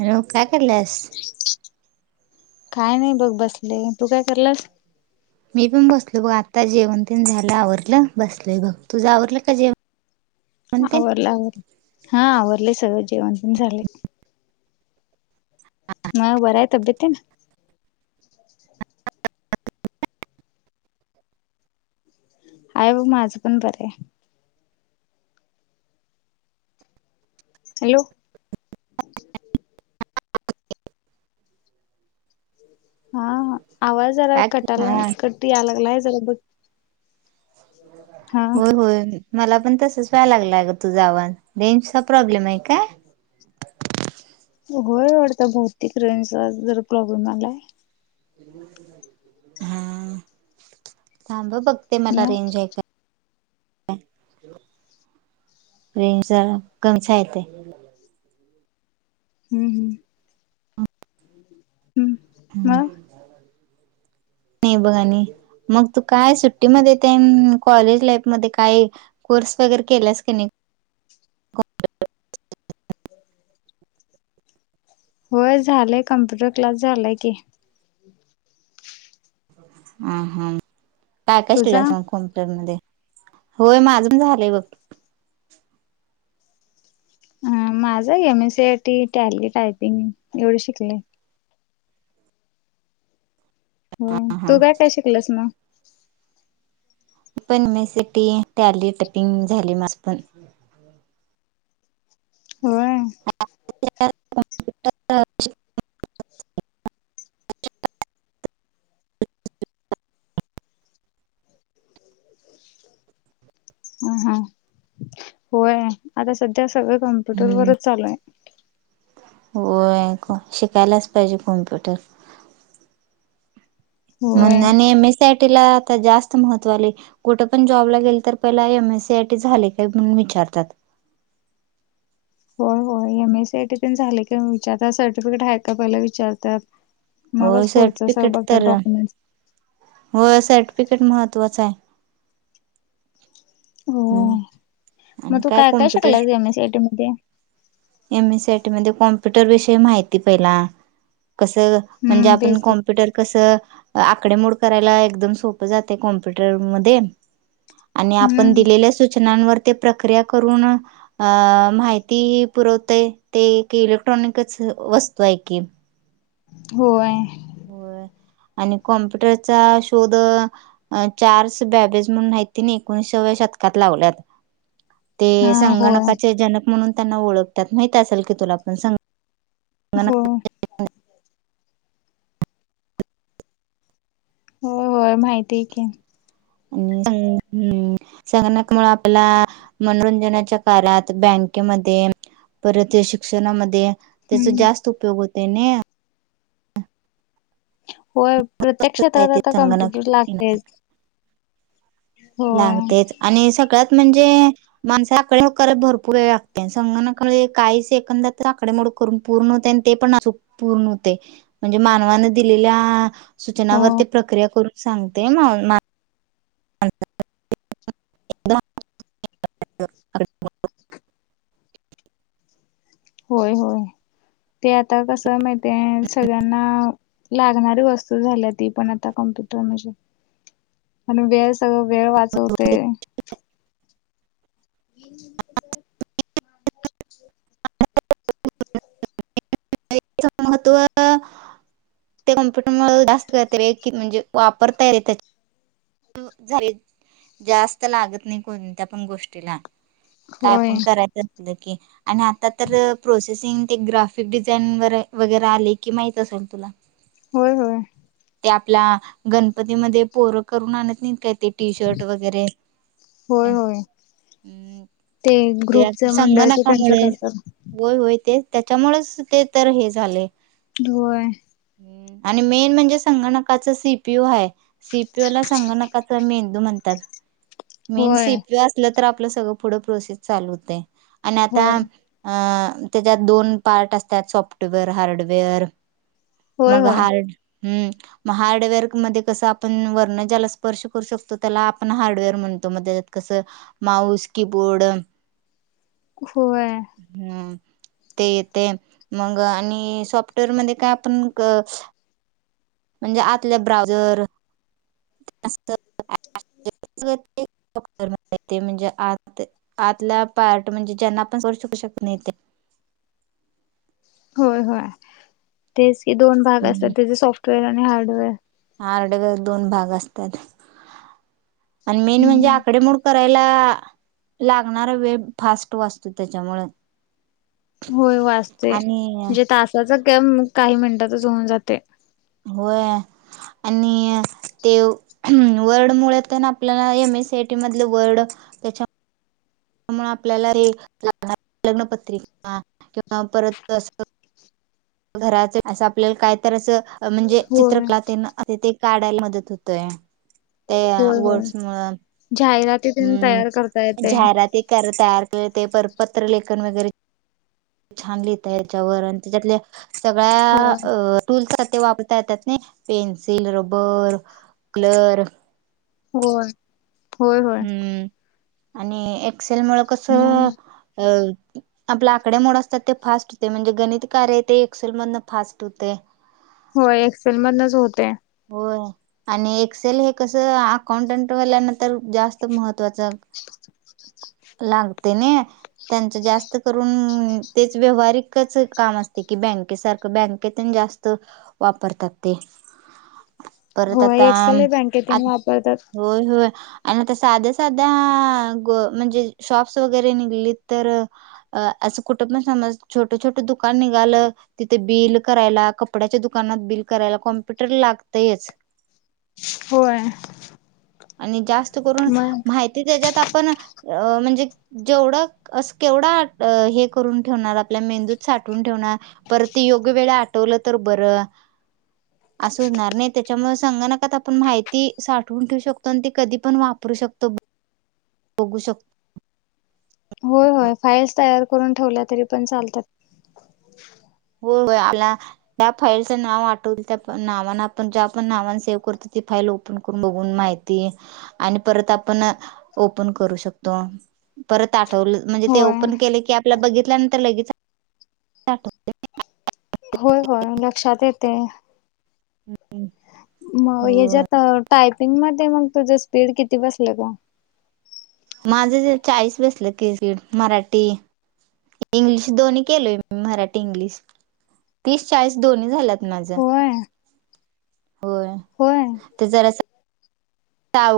Hello, काय कराल्यास? काय नाही बघ, बसले. तू काय कराल्यास? मी पण बसलोय बघ. आता जेवण तेण झालं, आवरलं, बसलोय बघ. तुझं आवरलं का जेव? आवरलं, आवरलं. हा, आवरलंय सगळं जेवण पण झालंय. मग बरं हाय तब्येत तेन? हाय बघ, माझं पण बरं आहे. हॅलो. हा, आवाज जरा काय कटालाय, हा कट याय लागलाय जरा बघ. हा होय होय. मला पण तसंच व्हाय लागलाय अगं, तुझा आवाज. रेंजचा प्रॉब्लेम आहे काय? होय वाटतं, बहुतेक रेंजचा आज प्राॅब्लेम आलाय. हा, थांब हं बघते, मला मग रेंज आहे काय. रेंज जरा, कमीच आहे इथे. हम्म हम्म, हम् मग? नाही बघ आणि. मग तू काय सुट्टीमध्ये तेन, कॉलेज लाईफ मध्ये काय? कोर्स वगैरे केलास की नाही? होय, झालंय कम्प्युटर क्लास झालाय की. अं हा, काय काय तुझा शिकलासा कॉम्प्युटर मध्ये? होय, माझं पण झालंय बघ. हं, माझं M. S. C. I. T., tally, typing एवढे शिकले. हम्म, हा तू काय काय शिकल्यास मग? पण मी सिटींग, टॅली, टायपिंग झालंय माझं पण. होय [unintelligible] ह हा होय आता सध्या सगळं, कॉम्प्युटर हम्म वरंच चालू आहे. होय, शिकायलाच पाहिजे कम्प्युटर. होय म्हणून आणि M. S. C. I. T. ला आता जास्त महत्त्व आलंय. कुठं पण जॉबला गेलं तर, पहिला M. S. C. I. T. झाले काय? म्हणून विचारतात. होय होय M S C I T पण झाले का विचारतात सर्टिफिकेट हाय का पहिल विचारतात. हो मगच पुढच सगळ सर्टिफिकेट बघतात तर डॉक्युमेंट्स. होय सर्टिफिकीट महत्त्वाच आहे. हम्म होय मग आणि तू काय कॉम्प्युटर शिकलास शी M S C I T मध्ये? M S C I T मध्ये कॉम्प्युटर विषयी माहिती पहिला कस म्हणजे हम्म आपण बेसिक. कॉम्प्युटर कस आकडे मोड करायला एकदम सोप जातय कॉम्प्युटर मध्ये. आणि आपण हम्म दिलेल्या सूचनांवर ते प्रक्रिया करून अ माहिती पुरवतय ते इलेक्ट्रॉनिक्सच वस्तू आहे की. होय होय आणि कॉम्प्युटरचा शोध चार्ल्स बॅबेज म्हणून हयीत्यांने एकोणीशव्या शतकात लावल्यात. ते हा होय संगणकाचे जनक म्हणून त्यांना ओळखतात माहित असेल की तुला पण सं हो होय होय माहिती आहे की. आणि [unintelligible] संगणक मुळ आपल्याला मनोरंजनाच्या कारात बँकेमध्ये परत ते शिक्षणामध्ये त्याचा हम्म. जास्त उपयोग होते ना. होय प्रत्येक क्षेत्रात आता संगणक कम्प्युटर लागतेच. होय. लागतेच आणि सगळ्यात म्हणजे माणसे आकडे मोड करायला भरपूर वेळ लागते संगणक काही सेकंदात आकडे मोड पूर्ण होतय ते पण पूर्ण होते म्हणजे मानवान दिलेल्या हो सूचनावरती प्रक्रिया करून सांगते. [unintelligible] [inaudible] होय होय ते आता कस माहितीय सगळ्यांना लागणारी वस्तू झाल्या ती पण आता कम्प्युटर म्हणजे आणि वेळ सगळ वेळ वाचवतय. ह [inaudible] [unintelligible] महत्व ते कम्प्युटर मुळ जास्त [unintelligible] की म्हणजे वापरता येत हो झाली जास्त लागत नाही कोणत्या पण गोष्टीला. काय होय. पण करायच असल की आणि आता तर प्रोसेसिंग ते ग्राफ डिझाईन वर वगैरे आले कि माहित असेल तुला. होय होय ते आपल्या गणपतीमध्ये पोर करून आणत नाहीत काय ते. टी शर्ट वगैरे होय होय हम् ते ग्रुपच आता मंडळच त्यांच संगणकामुळे करतात होय होय ते त्याच्यामुळेच ते तर हे झालय. होय आणि मेन म्हणजे संगणकाच सी पी ओ आहे सीपीओ ला संगणकाचा अस मेंदू म्हणतात मेन होय सीपीओ. असल तर आपल सगळ पुढ प्रोसेस चालू होतय आणि आता होय अ त्याच्यात दोन पार्ट असतात सॉफ्टवेअर हार्डवेअर होय मग होय हार्ड हार्डवेअर मध्ये कस आपण व ज्याला स्पर्श करू शकतो त्याला आपण हार्डवेअर म्हणतो मग त्याजात कस माऊस की बोर्ड होय. हम्, ते येते मग आणि सॉफ्टवेअर मध्ये काय आपण- म्हणजे आतल्या ब्राऊझर असतं. [unintelligible] ते म्हणजे आत आतला पार्ट म्हणजे ज्यांना आपण [unintelligible] शकत नाही ते. होय होय तेच की, दोन भाग असतात त्याचे सॉफ्टवेअर आणि हार्डवेअर. हार्डवेयर दोन भाग असतात. आणि मेन म्हणजे आकडे मोड करायला लागणारा वेळ फास्ट वाचतो त्याच्यामुळं होय वाचते. आणि जे तासाचा कॅम काही मिनिटातच होऊन जाते. होय आणि ते वर्ड मुळ तना आपला M S C I T मधलं वर्ड त्यामुळं आपल्याला रे [unintelligible] लग्नपत्रिका किंवा परत अस घराच अस आपल्याला कायतरी असं म्हणजे होय चित्रकला तेन त ते काढायला मदत होतंय त्या होय होय वर्डस मुळं जाहिराती तेन तयार करता येते. [unintelligible] तयार केले. ते पर पत्रलेखन वगैरे छान लिहिता याच्यावर आणि त्याच्यातल्या सगळ्या होय अ [unintelligible] वापरता येतात नाही. पेन्सिल रबर क्लर व्हय. हम्म, आणि एक्सेल मुळं कसं अ आपला आकडे मोड असतात ते फास्ट होते म्हणजे गणित कार्य ते एक्सेल मधनं फास्ट होते. होय. एक्सेल मधनच होते. होय आणि एक्सेल हे कसं अकाऊटंटवाल्या ना तर जास्त महत्त्वाचा लागते ने त्यांच जास्त करून तेच व्यवहारीकच काम असते की, बँके सारखं बँक ते तन जास्त वापरतात ते. परत होय आता एक्सेल आत बँकेतून वापरतात. होय होय. आणि आता साध्या साध्या ग म्हणजे शॉप्स वगैरे निघलीत तर अ असं कुठपण समज छोटं छोटं दुकान निघालं तिथे बिल करायला. कपड्याच्या दुकानात बिल करायला. कॉम्प्युटर लागतंयच. होय. आणि जास्त करून मग माहिती त्याच्यात आपण अ म्हणजे जेवढं असं केवढा हे करून ठेवणार आपल्या मेंदूत साठवून ठेवणार. परत ते योग्य वेळा आठवलं तर बरं असं होणार नाही त्याच्यामुळे संगणकात आपण माहिती साठवून ठेवू शकतो अन ते कधी पण वापरू शकतो. बघू शक होय होय. फाईल्स तयार करून ठेवल्या तरी पण चालतात. हो होय आला. त्या फाईलचं नाव आठवल त्या पण नावान आपण ज्या आपण नावान सेव्ह करतो ती फाईल ओपन करून बघून माहिती आणि परत आपण ओपन करू शकतो. परत आठवलं म्हणजे ते होय. ओपन केले की आपल्या बघितल्यानंतर लगेच [unintelligible] होय होय, लक्षात येते. मगं आठव ह्यांच्यात टायपिंग मध्यें मंग तुझं स्पीडं किती बसलं गं माझं जे चाळीस बसलं क्रिकेट मराठी इंग्लिश दोन्ही केलोय मराठी इंग्लिश तीस चाळीस दोन्ही झाल्यांत माझंयातं होयं होयं होयं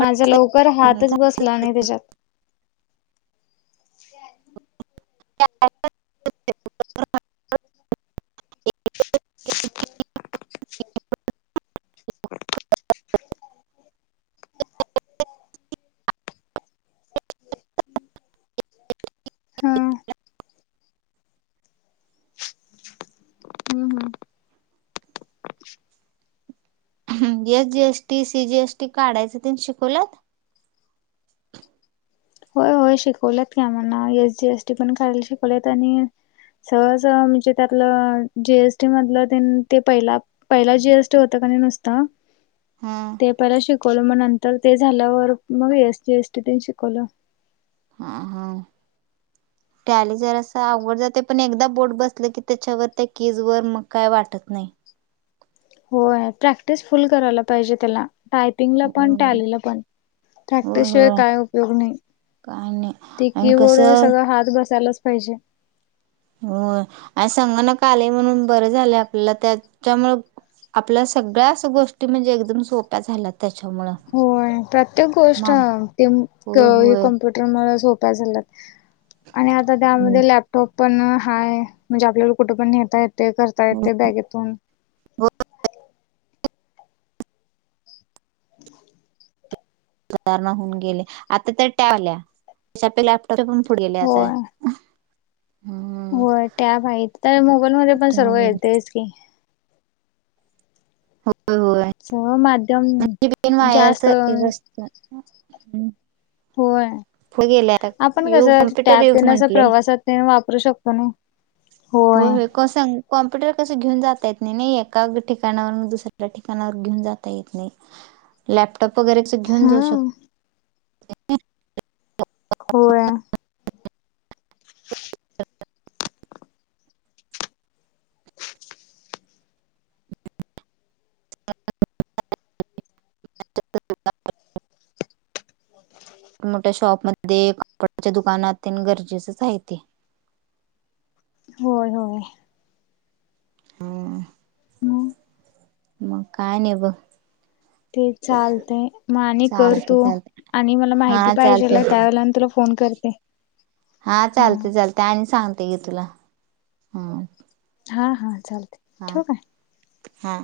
माझं लवकरं हातचं अवघड नाही बसलां नाहीं त्यांच्यात [unintelligible] [unintelligible] हं हां हां होमं एस जीएसटी सी जीएसटी काढायचं ते शिकवल्यांत होयं शिकवलेत की आम्हांला एस जी एसटी पणं करांयला शिकवलेत आणि सहंज सं म्हणजे त्यातलं जीएसटी मधलं ते पहिला पहिला जी एस टी होतं कांनी नुसतां. हम्मं ते पहिला शिकवलं मं नंतर ते झाल्यांवर मंग एस जी एस टी तेनं शिकवलं. हां हां टॅली जरासं आंवघड जातंय, पणं एकदाचं बोटं बसलं की त्यांच्यावर त्यां कीज वरं मंग कायं वाटतं नाहीं. होयं प्रॅक्टिस फुलं करांयला पाहिजे तेलां. टायपिंगलां पणं होय त्यां आलेला पणं प्रॅक्टिसशिवायं कायं उपयोग नाहीं कांयनी ते कीबोर्ड व सगळं हातं बसांयलांच पाहिजे होयं आणि संगनक आलंय म्हणूंन बरं झालंय आपल्यांला त्यांच्यामुळं- आपल्या सगळ्यां चं आसं गोष्टी म्हणजे एकदंम सोप्या झाल्यांत. त्यांच्यामुळं- होयं प्रत्येक गोष्टं तेम की होय हे होय कम्प्युट टरं मुळं सोप्या झाल्यांत, आणि आंता त्यां हम्म मध्यें लॅप टॉप पणं हायं म्हणजे आपल्यांला कुंठे पणं न्हेता येतंय करतां येतंय बॅगेतूंन. हो [unintelligible] [unintelligible] सुधांरणा होऊन गेली, आता तर टॅब आल्यां त्यांच्या पं पणं पुढे गेल्यां आंता. हो टॅब आहेतं, ते मोबाईल मध्यें पणं सर्व होय येतंच की. होतं होयं. सगळं माध्यमं जास्तं- हम्मं होयं. आपणं युग कसं ते कॉम्प्युटर टॅब युग तेनं असं म्हंटले प्रवासांत तेन वापरूं शकतो नां. होयं. कसं कॉम्प्युटर कसं घेऊन जातं येतं नाहीं, एकां ठिकाणांवरुन दुसऱ्यां ठिकाणांवर घेऊंन जांता येतं नाही. लॅपटॉप वगैरें कसं घेऊंन जाऊं शकतं हम्म तयं नी होयं. [unintelligible] [unintelligible] मोठ्या शॉप मध्ये, कपडाच्या दुकानात तेन गरजेचचं हाय ते. होय -होय. हम्म. मग म काय नी ब ठीक चालतय. म आणि कर चालते तू. चालते आणि मला हा माहिती पाहिजेल चालते आय त्यावेळेला आणि तुला फोन करते. हा चालतय - चालतय. आणि सांगते घे तुला हम. हा हा चालतय. हा हा.